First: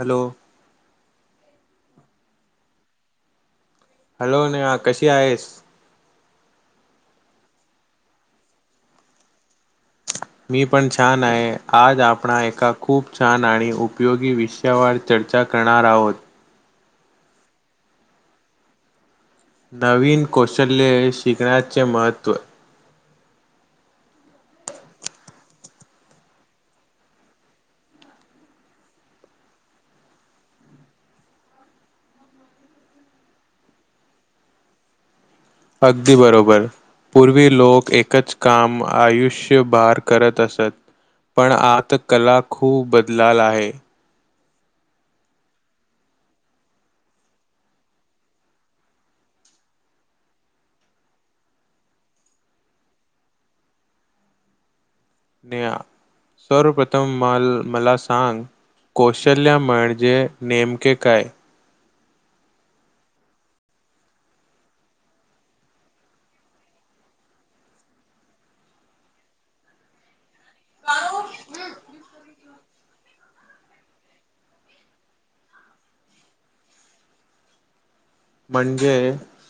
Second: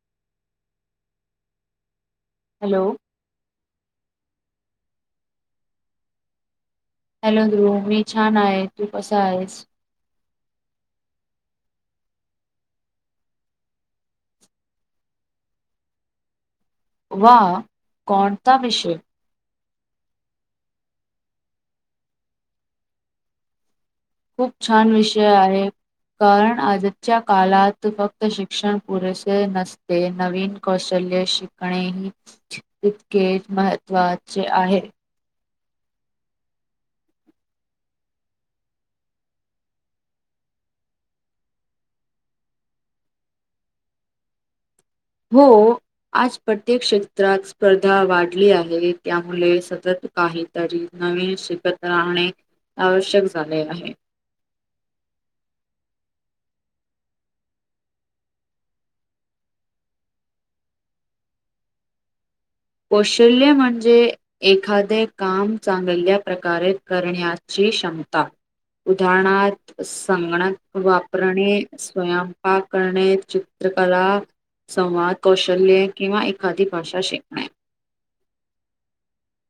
Hello. Hello. Hello. Neha कशी आहेस? Hello. Dhruv मी छान आहे. तू कस आहेस? मी पण छान आहे. आज आपणा एका खूप छान आणि उपयोगी विषयावर चर्चा करणार आहोत. वा! कोणता विषय? नवीन कौशल्ये शिकण्याचे महत्त्व. खूप छान विषय आहे. कारण आजच्या कालात फक्त शिक्षण पुरेसे नसते नवीन कौशल्य शिकणे हे तितकेच महत्त्वाचे आहे. अगदी बरोबर पूर्वी लोक एकच काम आयुष्यभार करत असत पण आता कला खूप बदलाल आहे हो आज प्रत्येक क्षेत्रात स्पर्धा वाढली आहे त्यामुळे सतत काहीतरी नवीन शिकत राहणे आवश्यक झाले आहे नेहा सर्वप्रथम मला सांग कौशल्या म्हणजे नेमके काय कौशल्य म्हणजे एखादे काम चांगल्या प्रकारे करण्याची क्षमता उदाहरणारथ संगणक वापरणेस्वयंम पाक करणे चित्रकला संवाद कौशल्ये किंवा एखादी भाषा शिकणे म्हणजे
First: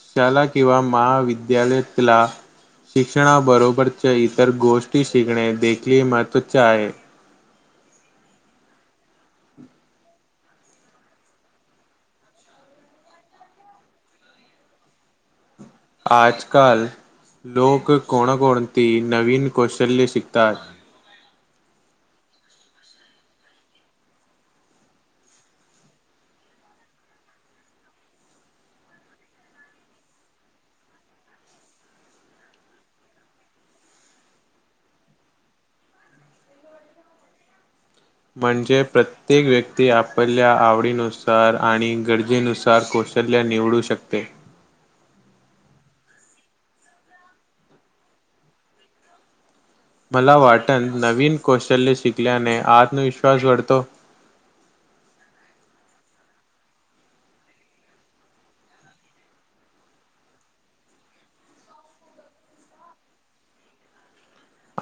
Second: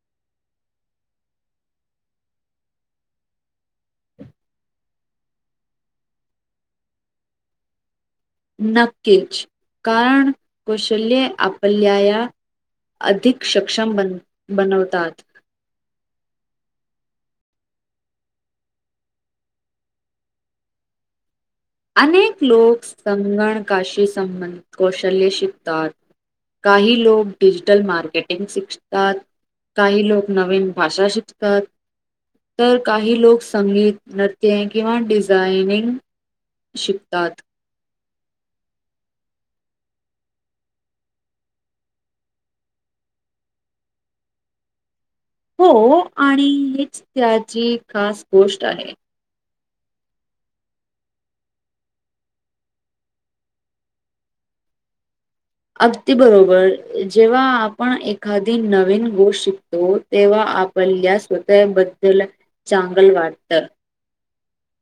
शाळा किंवा महाविद्यालयातला शिक्षणाबरोबरच्या इतर गोष्टी शिकणे देखील महत्त्वाचे आहे नक्कीच कारण कौशल्य आपल्याया अधिक सक्षम बन बनवतात आजकाल लोक कोणकोणती नवीन कौशल्य शिकतात अनेक लोक संगणकाशी संबंध कौशल्ये शिकतात काही लोक डिजिटल मार्केटिंग शिकतात काही लोक नवीन भाषा शिकतात तर काही लोक संगीत नृत्य किंवा डिझायनिंग शिकतात म्हणजे प्रत्येक व्यक्ती आपल्या आवडीनुसार आणि गरजेनुसार कौशल्या्य निवडू शकते हो आणि हीच त्याची खास गोष्ट आहे मला वाटण नवीन कौशल्य शिकल्याने आत्मविश्वास वाढतो अगदी बरोबर जेव्हा आपण एखादी नवीन गोष्ट शिकतो तेव्हा आपल्यास स्वतःबद्दल चांगल वाटतं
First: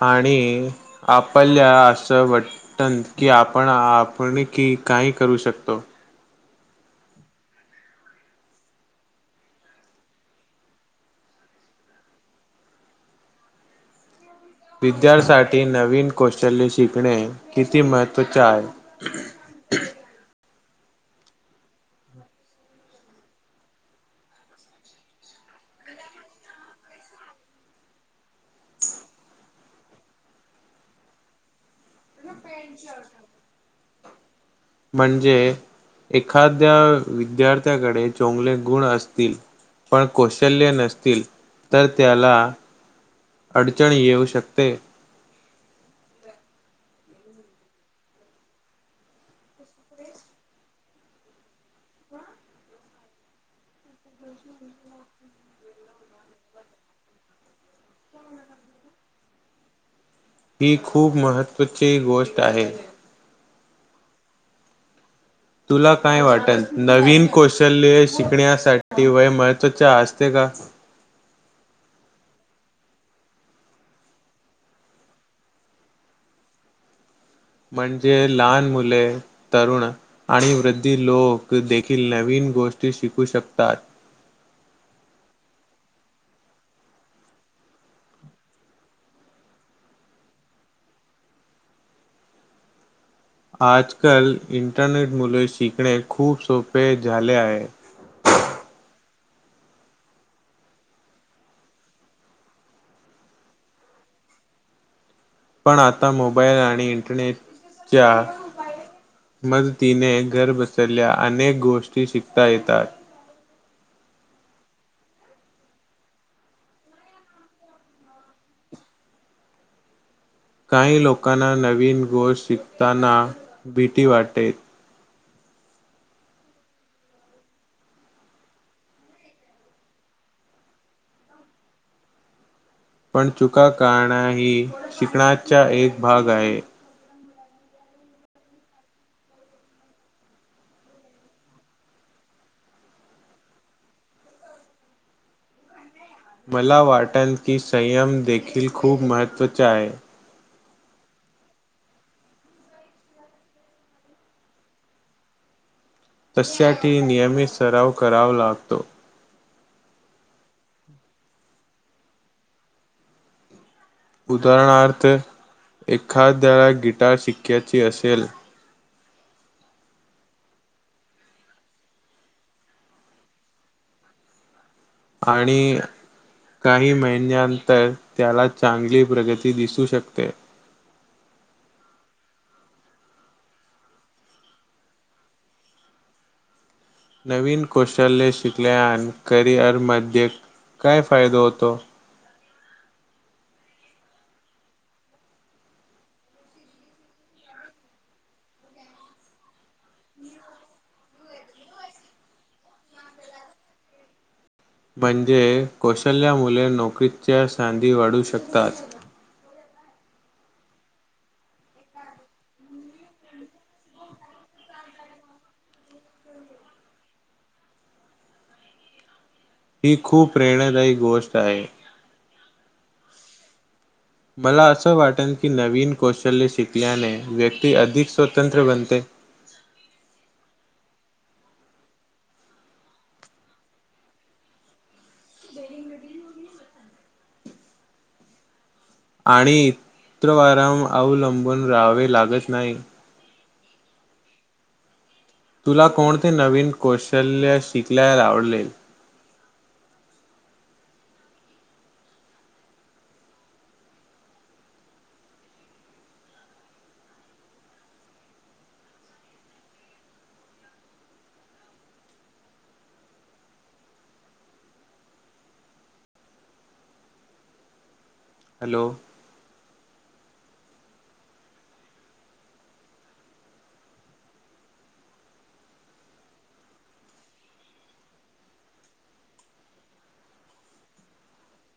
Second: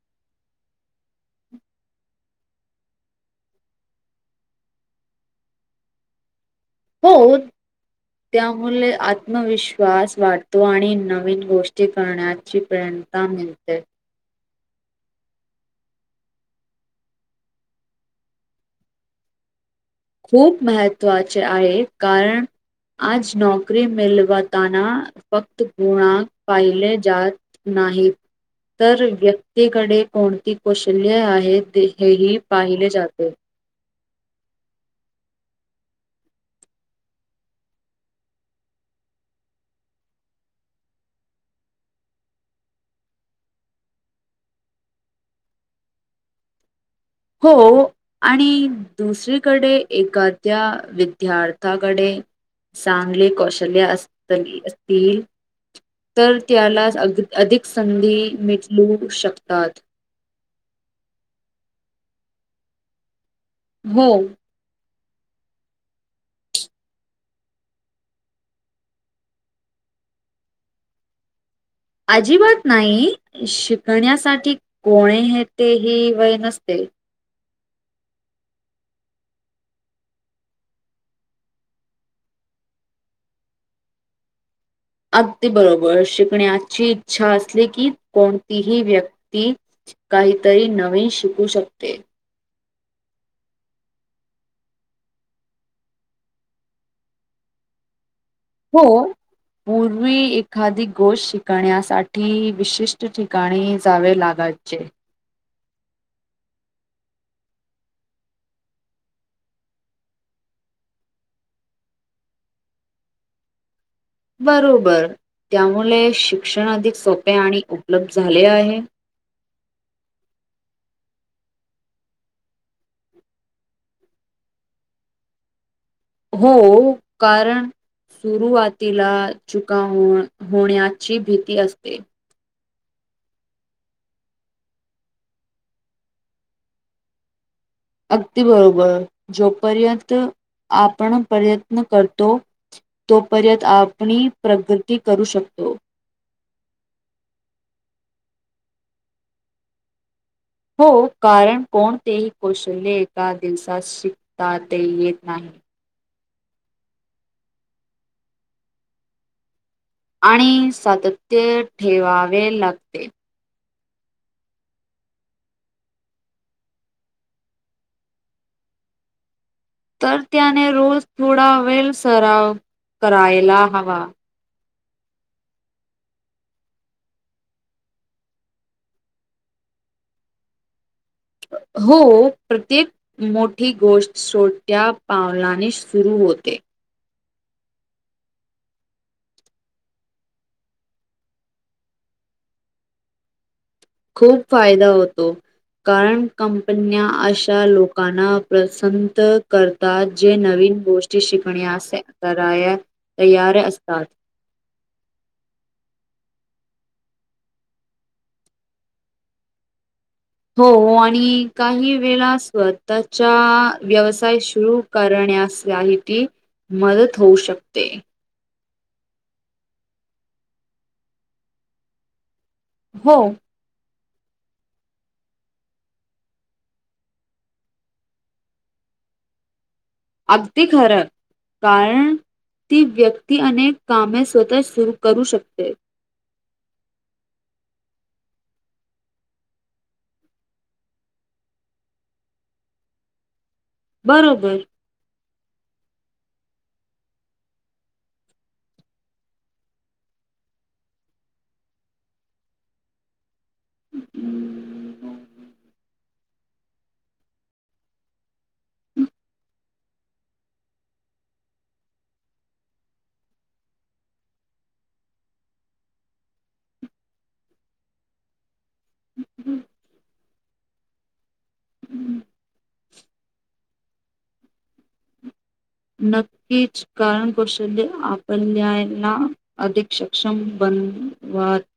आणि आपल्या असं वाटन की आपण आपण की काही करू शकतो हो त्यामुळे आत्मविश्वास वाढतो आणि नवीन गोष्टी करण्याची प्रेरणा मिळते विद्यार्थ्यांसाठी नवीन कौशल्य शिकणे किती महत्त्वाचे आहे खूप महत्त्वाचे आहे कारण आज नोकरी मिळवताना फक्त गुण पाहिले जात नाहीत तर व्यक्तीकडे कोणती कौशल्ये आहेत हेही पाहिले जाते म्हणजे एखाद्या विद्यार्थ्याकडे चोंगले गुण असतील पण कौशल्य नसतील तर त्याला अडचण येऊ शकते हो आणि दुसरीकडे एखाद्या विद्यार्थ्याकडे चांगले कौशल्य अस असतील तर त्याला अ अधिक संधी मिटलू शकतात ही खूप महत्त्वाची गोष्ट आहे हो तुला काय वाटेल नवीन कौशल्ये शिकण्यासाठी वय महत्त्वाचे असते का अजिबात नाही. शिकण्यासाठी कोणतेही वय नसते. म्हणजे लहान मुले तरुण आणि वृद्धी लोक देखील नवीन गोष्टी शिकू शकतात. अगदी बरोबर.. शिकण्याची इच्छा असली की कोणतीही व्यक्ती काहीतरी नवीन शिकू शकते. आजकाल इंटरनेट मुल शिकणे खूप सोपे झाले आहे. हो.. पूर्वी एखादी गोष्ट शिकण्यासाठी विशिष्ट ठिकाणी जावे लागायचे. पण आता मोबाईल आणि इंटरनेटच्या मदतीने घर बसल्या अनेक गोष्टी शिकता येतात. बरोबर.. त्यामुळे शिक्षण अधिक सोपे आणि उपलब्ध झाले आहे. काही लोकांना नवीन गोष्ट शिकताना भीती वाटे. हो.. कारण सुरुवातीला चुका होण्याची भीती असते. पण चुका काणा ही शिकण्याचा एक भाग आहे. अगदी बरोबर.. जोपर्यंत आपण प्रयत्न करतो. तोपर्यंत आपनी प्रगती करू शकतो. मला वाटल की संयम देखील खूप महत्त्वचा आहे. हो.. कारण कोणतेही कौशल्य एका दिवसात शिकतात येत नाही. तशासाठी नियमित सराव करावा लागतो. आणि सातत्य ठेवावे लागते. उदाहरणार्थ.. एखाद्या गिटार शिकाची असेल? तर त्याने रोज थोडा वेळ सराव करायला हवा. आणि काही महिन्यांतर त्याला चांगली प्रगती दिसू शकते. हो.. प्रत्येक मोठी गोष्ट सोट्या पावलाने सुरू होते. नवीन कौशल्य शिकल्यान करिअरमध्ये काय फायदा होतो? खूप फायदा होतो. कारण कंपन्या अशा लोकांना प्रसंत करतात. जे नवीन गोष्टी शिकण्यास कराया तयार असतात. म्हणजे कौशल्या मुले नोकरीच्या संधी वाढू शकतात. हो आणि काही वेळा स्वतःचा व्यवसाय सुरू करण्यासाठी मदत होऊ शकते. ही खूप प्रेरणादायी गोष्ट आहे. हो. मला असं वाटल की नवीन कौशल्य शिकल्याने व्यक्ती अधिक स्वतंत्र बनते. अगदी खरं कारण ती व्यक्ती अनेक कामे स्वतःच सुरू करू शकते. आणि [unintelligible] अवलंबून राहावे लागत नाही. बरोबर. तुला कोणते नवीन कौशल्य शिकल्याला आवडलेल? [inaudible] हॅलो? [inaudible] नक्कीच कारण कौशल्य आपल्याला अधिक सक्षम बनवत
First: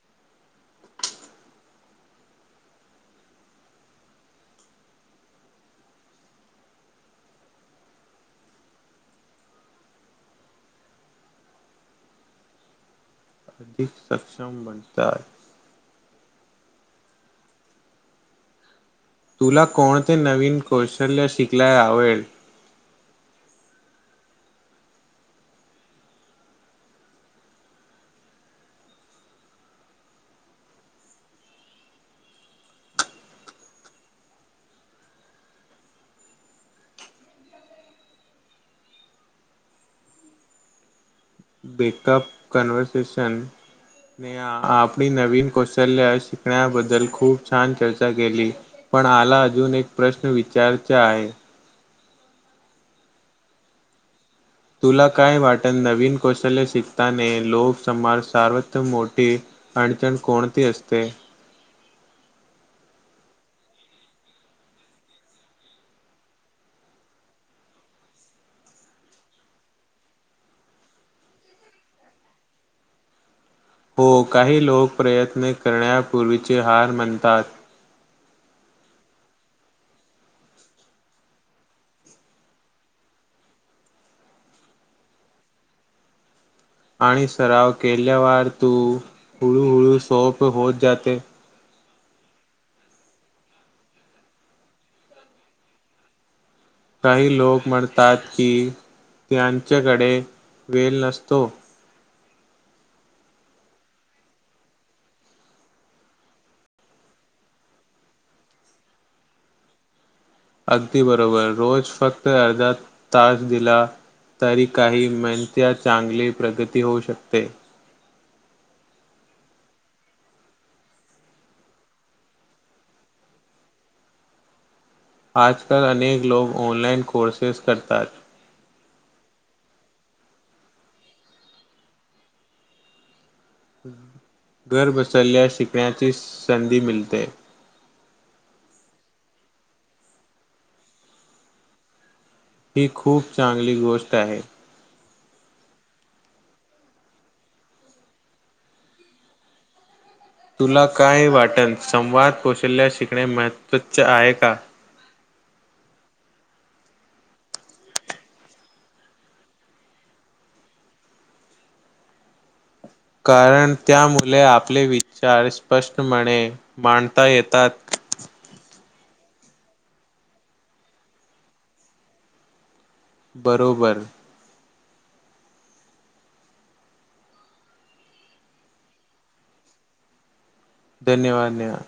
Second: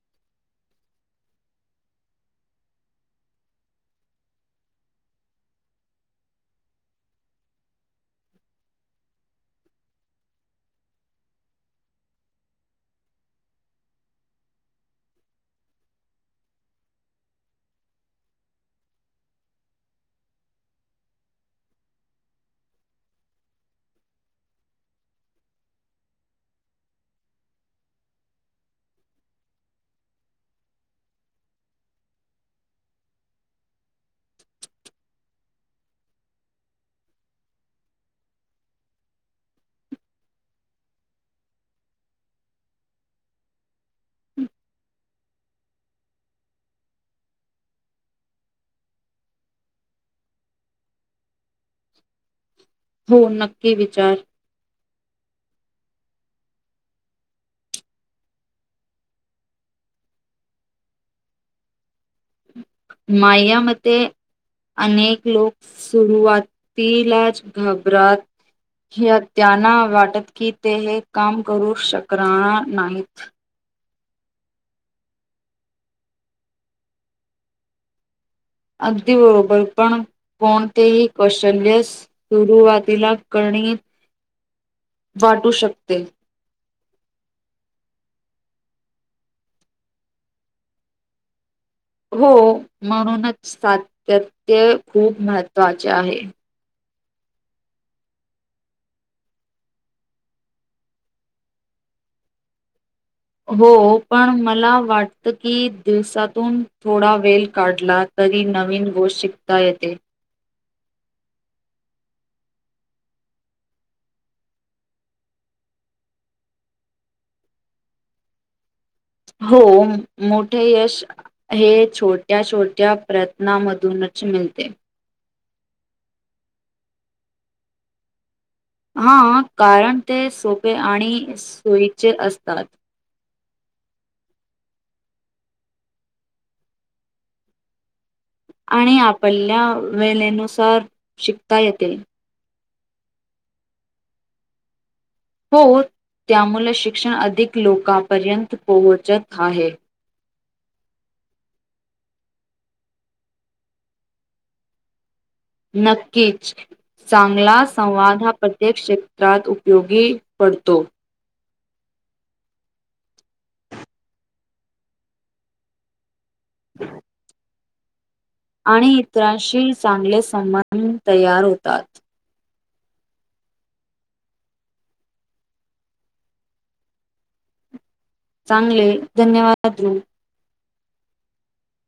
अधिक सक्षम बनतात. तुला कोणते नवीन कौशल्य शिकल्या आवेल? बेकअप कन्व्हर्सेशन ने आपली नवीन कौशल्य शिकण्याबद्दल खूप छान चर्चा केली, पण आला अजून एक प्रश्न विचारचे आहे. हो नक्की विचार? तुला काय वाटल नवीन कौशल्य शिकताने लोक [unintelligible] सार्वत मोठी अडचण कोणती असते? माया मते अनेक लोक सुरुवातीलाच घाबरात हे त्यांना वाटत की ते हे काम करू शकणार नाहीत. हो काही लोक प्रयत्न करण्यापूर्वीचे हार म्हणतात. अगदी बरोबर, पण कोणतेही कौशल्य सुरुवातीला कनी वाटू शकते. आणि सराव केल्यावर तू हूळूहूळू सोप होत जाते. हो म्हणूनच सातत्य खूप महत्त्वाचे आहे. काही लोक म्हणतात की त्यांच्याकडे वेल नसतो. हो पण मला वाटतं की दिवसातून थोडा वेळ काढला तरी नवीन गोष्ट शिकता येते. अगदी बरोबर रोज फक्त अर्धा तास दिला तरी काही [unintelligible] चांगली प्रगती होऊ शकते. हो मोठे यश हे छोट्या छोट्या प्रयत्नामधूनच मीलते. आजकाल अनेक लोक ऑनलाइन कोर्सेस करतात. हां कारण ते सोपे आणि सोयीचे असतात. घर बसल्या शिकण्याची संधी मिळते. आणि आपल्या वेलेनुसार शिकता येते. ही खूप चांगली गोष्ट आहे. हो त्यामुले शिक्षण अधिक लोकांपर्यंत पोहोचत आहे. तुला काय वाटल संवाद कौशल्य शिकणे महत्त्वाचे आहे का? नक्कीच चांगला संवाद हा प्रत्येक क्षेत्रात उपयोगी पडतो. कारण त्या मुले आपले विचार स्पष्ट मांड मांडता येतात. [inaudible] आणि इतरांशी चांगले संबंध तयार होतात. बरोबर. चांगले धन्यवाद ध्रुव. धन्यवाद नेहा.